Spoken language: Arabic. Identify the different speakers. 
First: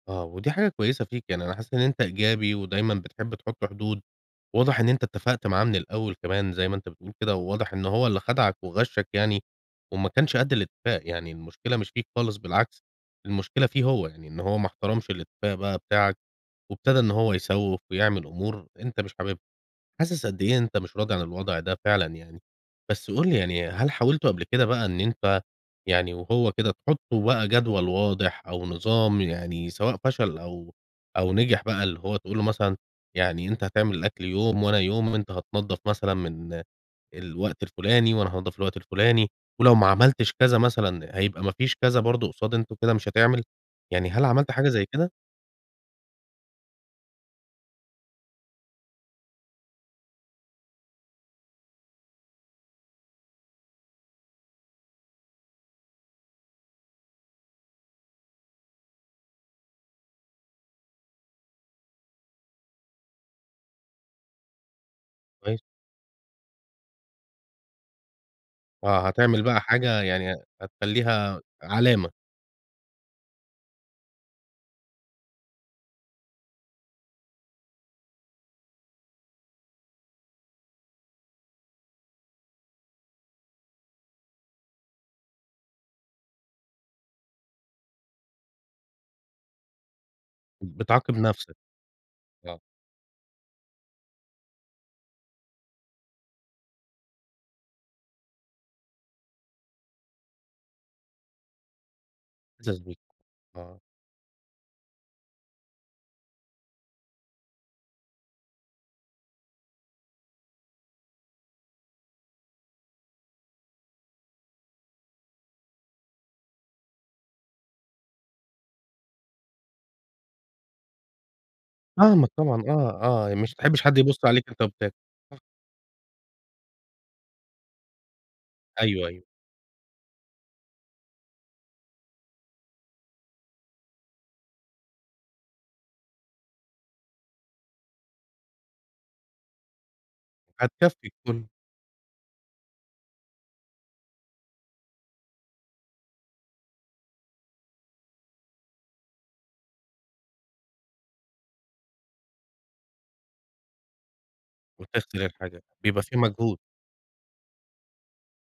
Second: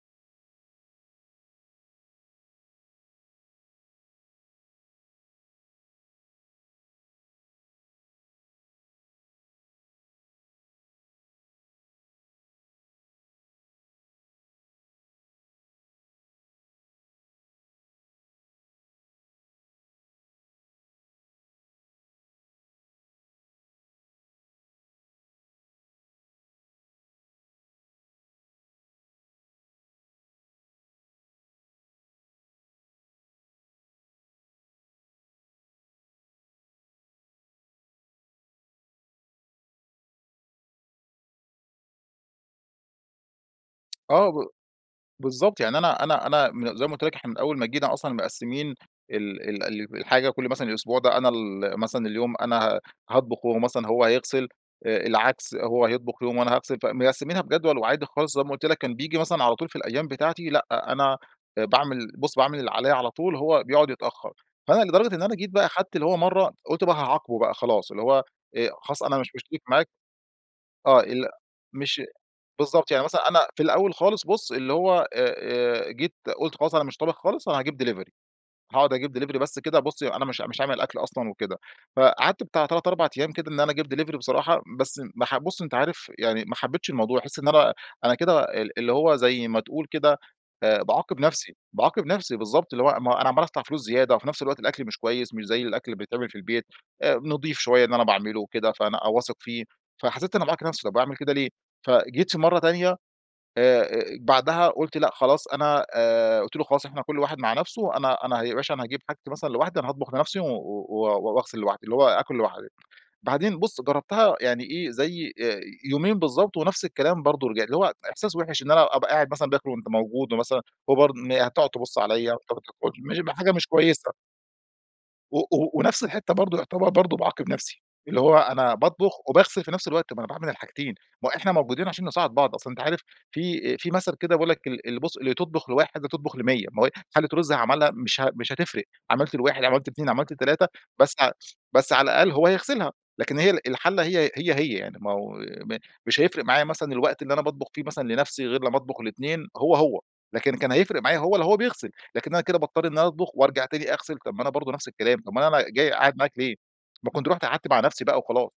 Speaker 1: آه، ودي حاجة كويّسة فيك يعني أنا حاسس إن أنت إيجابي ودايمًا بتحب تحط حدود، وواضح إن أنت اتفقت معاه من الأوّل كمان زي ما أنت بتقول كده، وواضح إن هو اللي خدعك وغشَّك يعني وما كانش قد الاتفاق، يعني المشكلة مش فيك خالص بالعكس، المشكلة فيه هو، يعني إن هو ما احترمش الاتفاق بقى بتاعك، وابتدى إن هو يسوِّف ويعمل أمور أنت مش حاببها، حاسس قد إيه أنت مش راضي عن الوضع ده فعلًا يعني. بس قل لي يعني هل حاولتوا قبل كده بقى إن أنت يعني وهو كده تحطوا بقى جدول واضح أو نظام يعني سواء فشل أو أو نجح بقى اللي هو تقول له مثلًا يعني أنت هتعمل الأكل يوم وأنا يوم وأنت هتنضف مثلًا من الوقت الفلاني وأنا هانظف الوقت الفلاني، ولو ما عملتش كذا مثلًا هيبقى ما فيش كذا برضو قُصاد أنت كده مش هتعمل؟ يعني هل
Speaker 2: آه ب
Speaker 1: عملت حاجة زي كده؟
Speaker 2: بالضبط، يعني أنا أنا أنا م زي ما قلت لك إحنا من أوّل ما جينا أصلًا مقسمين ال ال ال الحاجة كل مثلًا الأسبوع ده أنا ال مثلًا اليوم أنا ه هاطبخ، وهو مثلًا هو هيغسل، آآ العكس هو هيطبخ يوم وأنا هاغسل، فمقسمينها بجدول وعادي خلاص زي ما قلت لك، كان بييجي مثلًا على طول في الأيّام بتاعتي لأ، أنا آآ باعمل بُص باعمل اللي عليَّ على طول هو بيقعد يتأخر، فأنا لدرجة إن أنا جيت
Speaker 1: كويس.
Speaker 2: بقى خدت اللي هو مرّة قلت بقى هاعاقبه بقى خلاص اللي هو آآ، خلاص
Speaker 1: آه،
Speaker 2: أنا مش
Speaker 1: هتعمل
Speaker 2: مشترك
Speaker 1: بقى
Speaker 2: معاك
Speaker 1: حاجة يعني ه
Speaker 2: آه، ال
Speaker 1: هتخليها
Speaker 2: مش
Speaker 1: علامة.
Speaker 2: بالضبط، يعني مثلًا أنا في الأوّل خالص بُص اللي هو آآ، آآ، جيت قلت خلاص أنا مش طابخ خالص أنا هاجيب ديلفري. هاقعد أجيب ديلفري بس كده بُص أنا مش مش عامل أكل أصلًا وكده، فقعدت بتاع 3، 4 أيّام كده إن أنا أجيب دليڤري بصراحة بس ما ح بُص أنت عارف يعني ما حبيتش الموضوع، باحس إن أنا أنا كده ال اللي هو زي ما تقول كده آآ
Speaker 1: بتعاقب
Speaker 2: باعاقب نفسي،
Speaker 1: نفسك.
Speaker 2: باعاقب نفسي،
Speaker 1: آه.
Speaker 2: بالضبط ،اللي هو ما هو أنا عَمّال أدفع فلوس زيادة وفي نفس الوقت الأكل مش كويّس مش زي الأكل اللي بيتعمل في البيت، آآ نضيف شويّة إن أنا باعمله وكده فأنا أ واثق فيه فحسيت إن أنا باعاقب نفسي طب اعمل كده ليه؟ فجيت في مرّة
Speaker 1: حاسس
Speaker 2: تانية
Speaker 1: بيك. آه.
Speaker 2: آآ آآ، بعدها قلت لأ خلاص أنا آآ، قلت له خلاص إحنا كل واحد مع نفسه أنا أنا ياباشا أنا هاجيب حاجتي مثلًا لوحدي أنا هاطبخ لنفسي و و واغسل لوحدي اللي هو آكل لوحدي، بعدين بُص جربتها يعني إيه زي آآ، يومين بالضبط ونفس الكلام برضو رجع اللي هو إحساس وحش إن أنا أبقى قاعد مثلًا باكل وأنت موجود ومثلًا هو برضو م هتقعد تبص
Speaker 1: فاهمك
Speaker 2: عليَّ
Speaker 1: طبعًا، آه،
Speaker 2: [unintelligible] مش ب
Speaker 1: آه، مش
Speaker 2: حاجة
Speaker 1: ما
Speaker 2: مش
Speaker 1: بتحبش حد
Speaker 2: كويّسة.
Speaker 1: يبص عليك أنت وبتاكل.
Speaker 2: و و ونفس الحتّة برضو يعتبر برضو باعاقب نفسي، اللي هو أنا
Speaker 1: أيوه،
Speaker 2: باطبخ
Speaker 1: أيوه.
Speaker 2: وباغسل في نفس الوقت طب ما أنا باعمل الحاجتين، ما هو إحنا موجودين عشان نساعد بعض، أصل أنت عارف في آآ في مثل كده بيقول لك ال ال بُص اللي تطبخ ل1 تطبخ ل100 ما هو حلة رز عملها مش ه مش هتفرق عملت ل1 عملت ل2 عملت ل3
Speaker 1: هتكفي
Speaker 2: بس ع
Speaker 1: الكل.
Speaker 2: بس على الأقل هو هيغسلها، لكن هي ال الحلة هي هي، هي يعني ماهو م مش هيفرق معايا مثلًا الوقت اللي أنا باطبخ فيه مثلًا لنفسي غير لمّا أطبخ ل2 هو هو، لكن كان هيفرق معايا هو لو هو بيغسل، لكن أنا كده باضطر إن أنا أطبخ وأرجع تاني أغسل، طب ما أنا برضو نفس الكلام
Speaker 1: وتغسل
Speaker 2: أومال
Speaker 1: الحاجة،
Speaker 2: أنا جاي
Speaker 1: بيبقى
Speaker 2: قاعد
Speaker 1: في
Speaker 2: معاك ليه؟
Speaker 1: مجهود.
Speaker 2: ما كنت رحت مع نفسي بقى وخلاص.